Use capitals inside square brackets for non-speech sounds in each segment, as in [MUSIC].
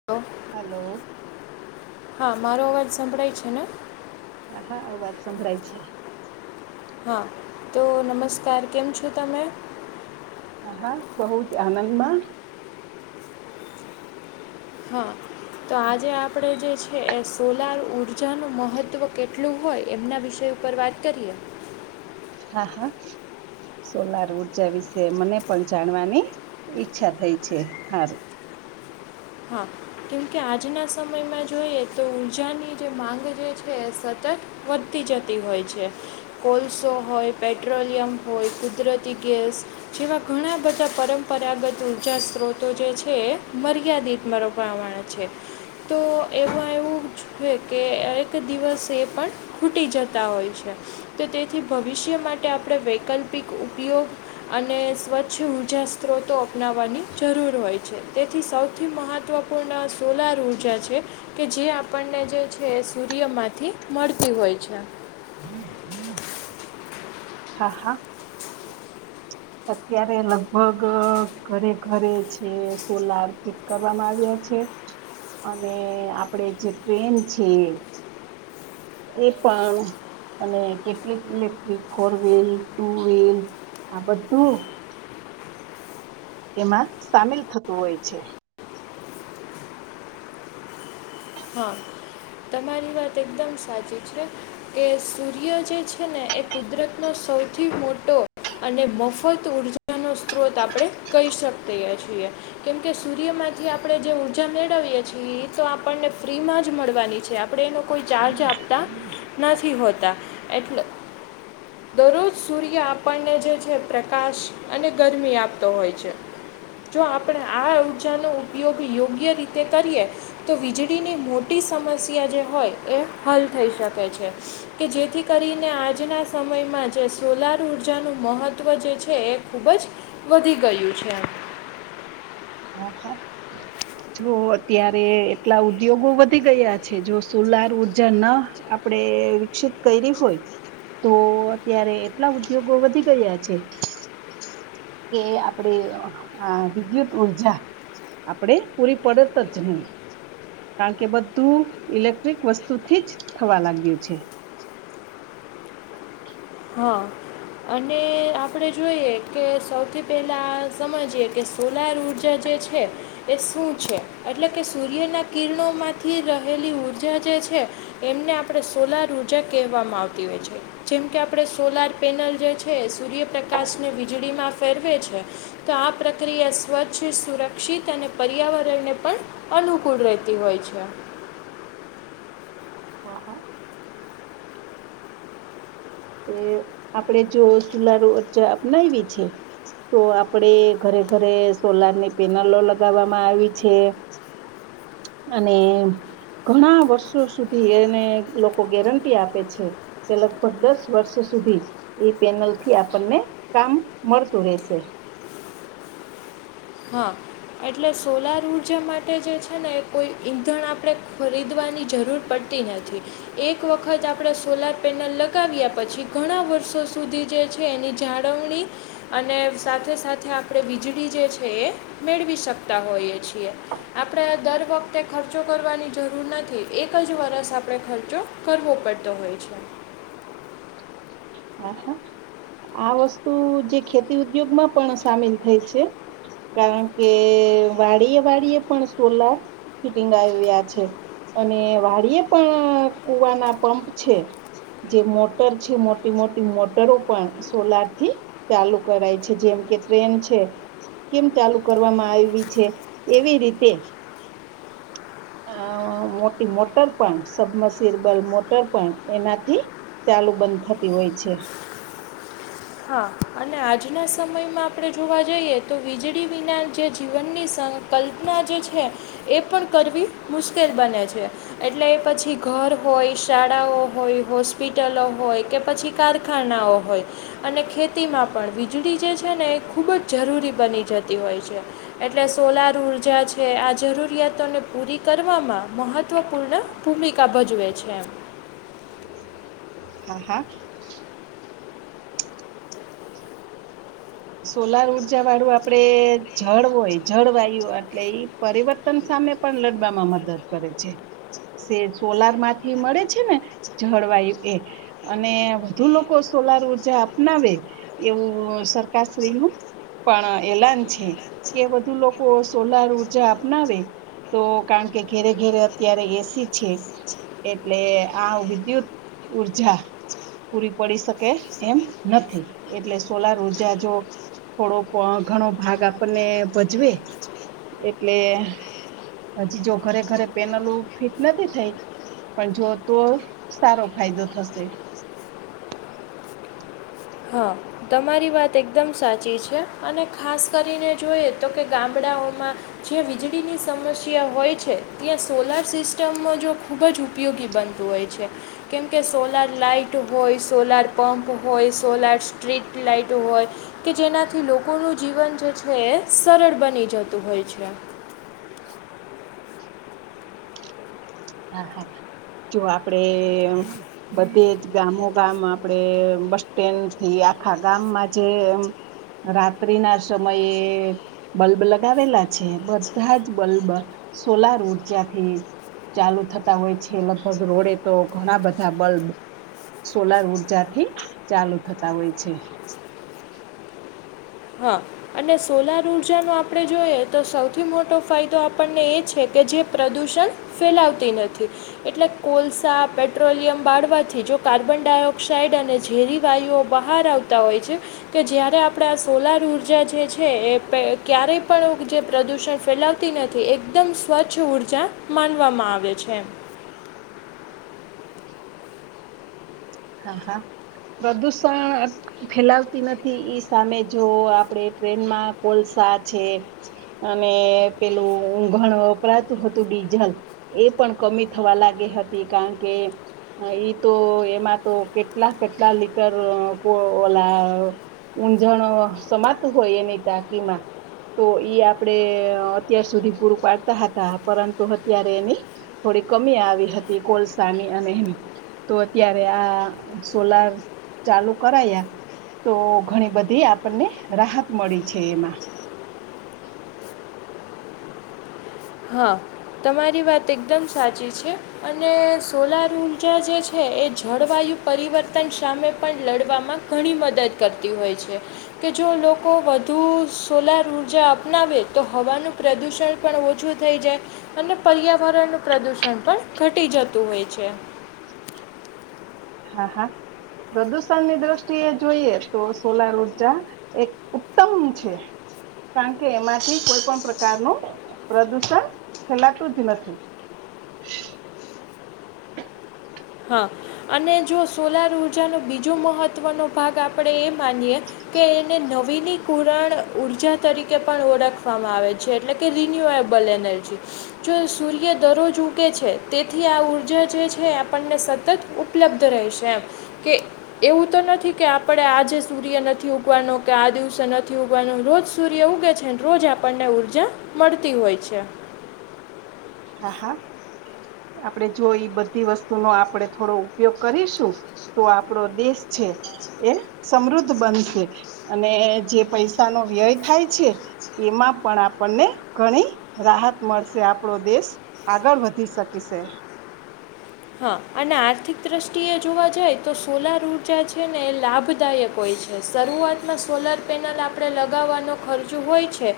[UNINTELLIGIBLE] Hello. હા મારો અવાજ સંંભળાય છે ને. હા હા અવાજ સંભળાય છે. હા તો નમસ્કાર કેમ છો તમે? હા હા બહુ જ આનંદમા. હા તો આજે આપણે જે છે એ સોલાર ઊર્જાનુ મહત્ત્વ કેટલુ હોય એમના વિષય ઉપર વાત કરીએ. હા હા. સોલાર ઊર્જા વિશે મને પણ જાણવાની ઈચ્છા થઈ છે હારુ. હા કેમકે આજના સમયમા જોઈએ તો ઊર્જાની જે માંગ જે છે એ સતત વધતી જતી હોય છે. કોલસો હોય પેટ્રોલિયમ હોય કુદરતી ગેસ જેવા ઘણા બધા પરંપરાગત ઊર્જા સ્ત્રોતો જે છે મર્યાદિત બરો પ્રમાણે છે. તો એમા એવું છે કે એક દિવસ એ પણ ખૂટી જતા હોય છે તો તેથી ભવિષ્ય માટે આપણે વૈકલ્પિક ઉપયોગ અને સ્વચ્છ ઊર્જા સ્ત્રોતો અપનાવવાની જરૂર હોય છે તેથી સૌથી સૌથી મહત્ત્વપૂર્ણ સોલાર ઉર્જા છે. કે જે આપણને જે છે સૂર્ય માંથી મળતી હોય છે. હા હા. અત્યારે લગભગ ઘરે ઘરે છે સોલાર ફીટ કરવામા આવ્યા છે. અને આપડે જે ટ્રેન છે એ પણ અને કેટલીક electric four wheel two wheel આ બધુ એમા સામેલ થતુ હોય છે. હા તમારી વાત એકદમ સાચી છે. કે સૂર્ય જે છે ને એ કુદરતનો સૌથી મોટો અને મફત ઉર્જાનો સ્ત્રોત આપણે કહી શકીએ છીએ. કેમકે સૂર્યમાંથી આપણે જે ઊર્જા મેળવીએ છીએ એ તો આપણને ફ્રી મા જ મળવાની આપણે એનો કોઈ ચાર્જ આપતા નથી હોતા એટલે દરરોજ સૂર્ય આપણને જે છે પ્રકાશ અને ગરમી આપતો હોય છે. જો આપણે આ ઊર્જા નો ઉપયોગ યોગ્ય રીતે કરીએ તો વીજળીની મોટી સમસ્યા જે હોય એ હલ થઈ શકે છે. કે જેથી કરીને આજના સમયમાં જે સોલર ઊર્જાનું મહત્ત્વ જે છે એક ખુબ જ વધી ગયું છે. હા હા. જો અત્યારે એટલા ઉદ્યોગો વધી ગયા છે જો સોલર ઉર્જા ન આપડે વિકસિત કઈરી હોય તો અત્યારે એટલા ઉદ્યોગો વધી ગયા છે. કે આપડે આ વિદ્યુત ઉર્જા આપણેે પૂરી પડત જ નહી. કારણ કે બધું ઇલેક્ટ્રિક વસ્તુ થી જ થવા લાગ્યું છે. હા અને આપણે જોઈએ કે સૌથી પહેલાં સમજીએ કે સોલાર ઊર્જા જે છે એ શું છે એટલે કે સૂર્યના કિરણો માંથી રહેલી ઊર્જા જે છે એમને આપણે સોલાર ઉર્જા કહેવામાં આવતી હોય છે જેમ કે આપણે સોલર પેનલ જે છે એ સૂર્યપ્રકાશને વીજળીમાં ફેરવે છે. તો આ પ્રક્રિયા સ્વચ્છ સુરક્ષિત અને પર્યાવરણને પણ અનુકૂળ રહેતી હોય છે. હા હા. એ આપડે જો સોલર ઊર્જા અપનાયવી છે. તો આપડે ઘરે ઘરે સોલરની પેનલો લગાવવામાં આવી છે. અને ઘણા વર્ષો સુધી એને લોકો ગેરંટી આપે છે કે લગભગ દસ વર્ષો સુધી એ પેનલથી આપણને કામ મળતું રહેેશે. હા. એટલે સોલર ઊર્જા માટે જે છે ને એ કોઈ ઈંધણ આપણે ખરીદવાની જરૂર પડ નથી એક વખત આપણે સોલાર પેનલ લગાવ્યા પછી ઘણા વર્ષો સુધી જે છે એની જાળવણી અને સાથે સાથે આપણે વીજળી જે છે એ મેળવી શકતા હોઈએ છીએ. આપણે દર વખતે ખર્ચો કરવાની જરૂર નથી એક જ વર્ષ આપણે ખર્ચો કરવો પડતો હોય છે. હા હા આ વસ્તુ જે ખેતી ઉદ્યોગમાં પણ સામેલ થઈ છે. કારણ કે વાળીએ વાળીએ પણ સોલાર ફિટિંગ આવ્યા છે. અને વાળિયે પણ કુવાના પંપ છે જે મોટર છે મો ટી મોટી મોટરો પણ સોલરથી ચાલુ કરાય છે જેમ કે ટ્રેન છે. કેમ ચાલુ કરવામાં આયવી છે એવી રીતે અ મોટી મોટર પણ સબમરસિબલ મોટર પણ એનાથી ચાલુ બંધ થતી હોય છે. હા અને આજના સમયમાં આપણે જોવા જઈએ તો વીજળી વિના જે જીવનની સ કલ્પના જે છે એ પણ કરવી મુશ્કેલ બને છે. એટલે પછી ઘર હોય, શાળાઓ હોય, હોસ્પિટલો હોય કે પછી કારખાનાઓ હોય. અને ખેતીમાં પણ વીજળી જે છે ને એ ખૂબ જ જરૂરી બની જતી હોય છે. એટલે સોલાર ઊર્જા છે આ જરૂરિયાતોને પૂરી કરવામાં મહત્ત્વપૂર્ણ ભૂમિકા ભજવે છે એમ. હા હા. સોલાર ઊર્જાવાળું આપડે જળ હોય જળવાયુ એટલે ઈ પરિવર્તન સામે પણ લડવામાં મદદ કરે છે. સે સોલારમાંથી મળે છે ને જળવાયુ એ અને વધુ લોકો સોલાર ઉર્જા અપનાવે એવું સરકારશ્રીનું પણ એલાન છે કે વધુ લોકો સોલાર ઊર્જા અપનાવે. તો કારણ કે ઘેરે ઘેરે અત્યારે એસી છે. એટલે આ વિદ્યુત ઉર્જા પૂરી પડી શકે એમ નથી એટલે સોલાર ઉ જા જો થોડો ઘણો ભાગ આપણને ભજવે એટલે હજી જો ઘરે ઘરે પેનલ ફિટ નથી થઈ. પણ જો તો સારો ફાયદો થશે. હા તમારી વાત એકદમ સાચી છે અને ખાસ કરીને જોયે તો કે ગામડાઓમાં જ્યા વીજળીની સમસ્યા હોય છે ત્યાં સોલાર સિસ્ટમમાં જો ખૂબ જ ઉપ ઉપયોગી બનતું હોય છે. કેમ કે સોલાર લાઈટ હોય, સોલાર પંપ હોય, સોલાર સ્ટ્રીટ લાઈટો હોય. કે જેનાથી લોકોનું જીવન જે છે એ સરળ બની જતું હોય છે. હા હા જો આપડે બધે જ ગામો ગામ આપડે બસ સ્ટેન્ડથી આખા ગામમાં જેમ રાત્રિના સમયે બલ્બ લગાવેલા છે બધાં જ બલ્બ સોલાર ઊર્જાથી ચાલુ થતા હોય છે લગભગ રોડે તો ઘણા બધા બલ્બ સોલાર ઉઊર્જાથી ચાલુ થતા હોય છે હા અને સોલાર ઉર્જાનો આપણે જોઈએ તો સૌથી મોટો ફાયદો આપણને એ છે કે જે પ્રદુષણ ફેલાવતી નથી એટલે કોલસા પેટ્રોલિયમ બાળવાથી જો કાર્બન ડાયોક્સાાઈડ અને ઝેરી વાયુઓ બહાર આવતા હોય છે કે જ્યારે આપણે આ સોલાર ઉર્જા જે છે એ ક્યારેય પણ જે પ્રદૂષણ ફેલાવતી નથી એકદમ સ્વચ્છ ઉઊર્જા માનવામાં આવે છે હા હા પ્રદૂષણ ફેલાવતી નથી ઈ સામે જો આપડે ટ્રેનમાં કોલસા છે અને પેલું ઘણ વપરાતું હતું ડીઝલ એ પણ કમી થવા લાગી હતી કારણ કે ઈ તો એમાં તો કેટલા કેટલા લીટર ઓલા ઉઊંઝણ સમાતું હોય એ નતાકીમાં તો ઈ આપડે અત્યાર સુધી પૂરું પાડતા હતા પરંતુ અત્યારે એની થોડી કમી આવી હતી કોલસાની અને એની તો અત્યારે આ સોલાર ચાલુ કરાયા તો ઘણી બધી આપણને રાહત મળી છે એમાં હા તમારી વાત એકદમ સાચી છે અને સોલાર ઉઊર્જા જે છે એ જળવાયુ પરિવર્તન સામે પણ લડવામાં ઘણી મદદ કરતી હોય છે કે જો લોકો વધુ સોલાર ઉઊર્જા અપનાવે તો હવાનું પ્રદુષણ પણ ઓછું થઈ જાય અને પર્યાવરણનું પ્રદૂષણ પણ ઘટી જતું હોય છે હા હા પ્રદુષણની દ્રષ્ટિએ જોઈએ તો સોલાર ઉર્જા એક ઉત્તમ છે કારણ કે એમાંથી કોઈ પણ પ્રકારનું પ્રદુષણ ફેલાતું જ નથી હ હા અને જો સોલાર ઉર્જાનો બીજો મહત્વનો ભાગ આપણેે એ માનીએ કે એને નવીની કુરાણ ઉર્જા તરીકે પણ ઓળખવામાં આવે છે છે એટલે કે રિન્યુએબલ એનર્જી જો સૂર્ય દરરોજ ઉગે છે તેથી આ ઉર્જા જે છે આપને સતત ઉપલબ્ધ રહેશે એમ કે એવું તો નથી કે આપણે આજે સૂર્ય નથી ઉગવાનો કે આ દિવસે નથી ઉગવાનો રોજ સૂર્ય ઉગે છે રોજ આપણને ઉર્જા મળતી હોય છે હા હા આપડે જોઈ બધી વસ્તુ નો આપણે થોડો ઉપયોગ કરીશું તો આપડો દેશ છે એ સમૃદ્ધ બનશે અને જે પૈસાનો વ્યય થાય છે એમાં પણ આપણને ઘણી રાહત મળશે આપણો દેશ આગળ વધી શકે છે હા અને આર્થિક દ્રષ્ટિએ જોવા જાય તો સોલાર ઉઊર્જા છે ને એ લાભદાયક હોય છે શરૂઆતમાં સોલાર પેનલ આપણે લગાવવાનો ખર્ચો હોય છે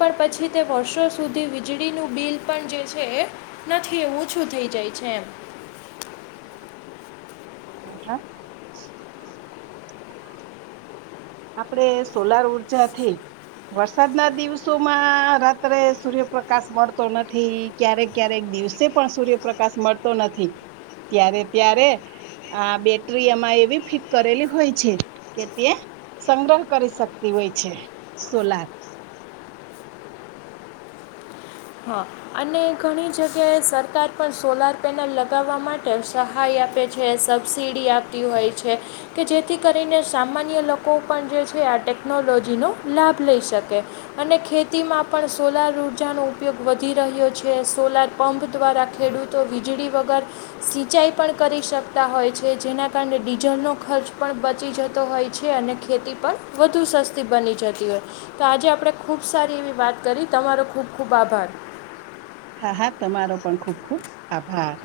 પણ પછી તે વર્ષો સુધી વીજળીનું બિલ પણ જે છે એ નથી એ ઓછું થઈ જાય છે એમ હા હા આપણે સોલાર ઉર્જાથી વરસાદ ના દિવસોમાં રાત્રે સૂર્યપ્રકાશ મળતો નથી ક્યારેક ક્યારેક દિવસે પણ સૂર્યપ્રકાશ મળતો નથી ત્યારે ત્યારે આ બેટરી એમાં એવી ફિક કરેલી હોય છે કે તે સંગ્રહ કરી શકતી હોય છે સોલાર હા અને ઘણી જગ્યાએ સરકાર પણ સોલાર પેનલ લગાવવા માટે સહાય આપે છે સબસીડી આપતી હોય છે કે જેથી કરીને સામાન્ય લોકો પણ જે છે આ ટેકનોલોજીનો લાભ લઈ શકે અને ખેતી માં પણ સોલાર ઉર્જાનો ઉપયોગ વધી રહ્યો છે સોલાર પંપ દ્વારા ખેડૂતો વીજળી વગર સિંચાઈ પણ કરી શકતા હોય છે જેના કારણે ડીઝલનો ખર્ચ પણ બચી જતો હોય છે અને ખેતી પન વધુ સસ્તી બની જતી હોય તો આજે આપડે ખૂબ સારી એવી વાત કરી તમારો ખૂબ ખૂબ આભાર હા હા તમારો પણ ખુબ ખુબ આભાર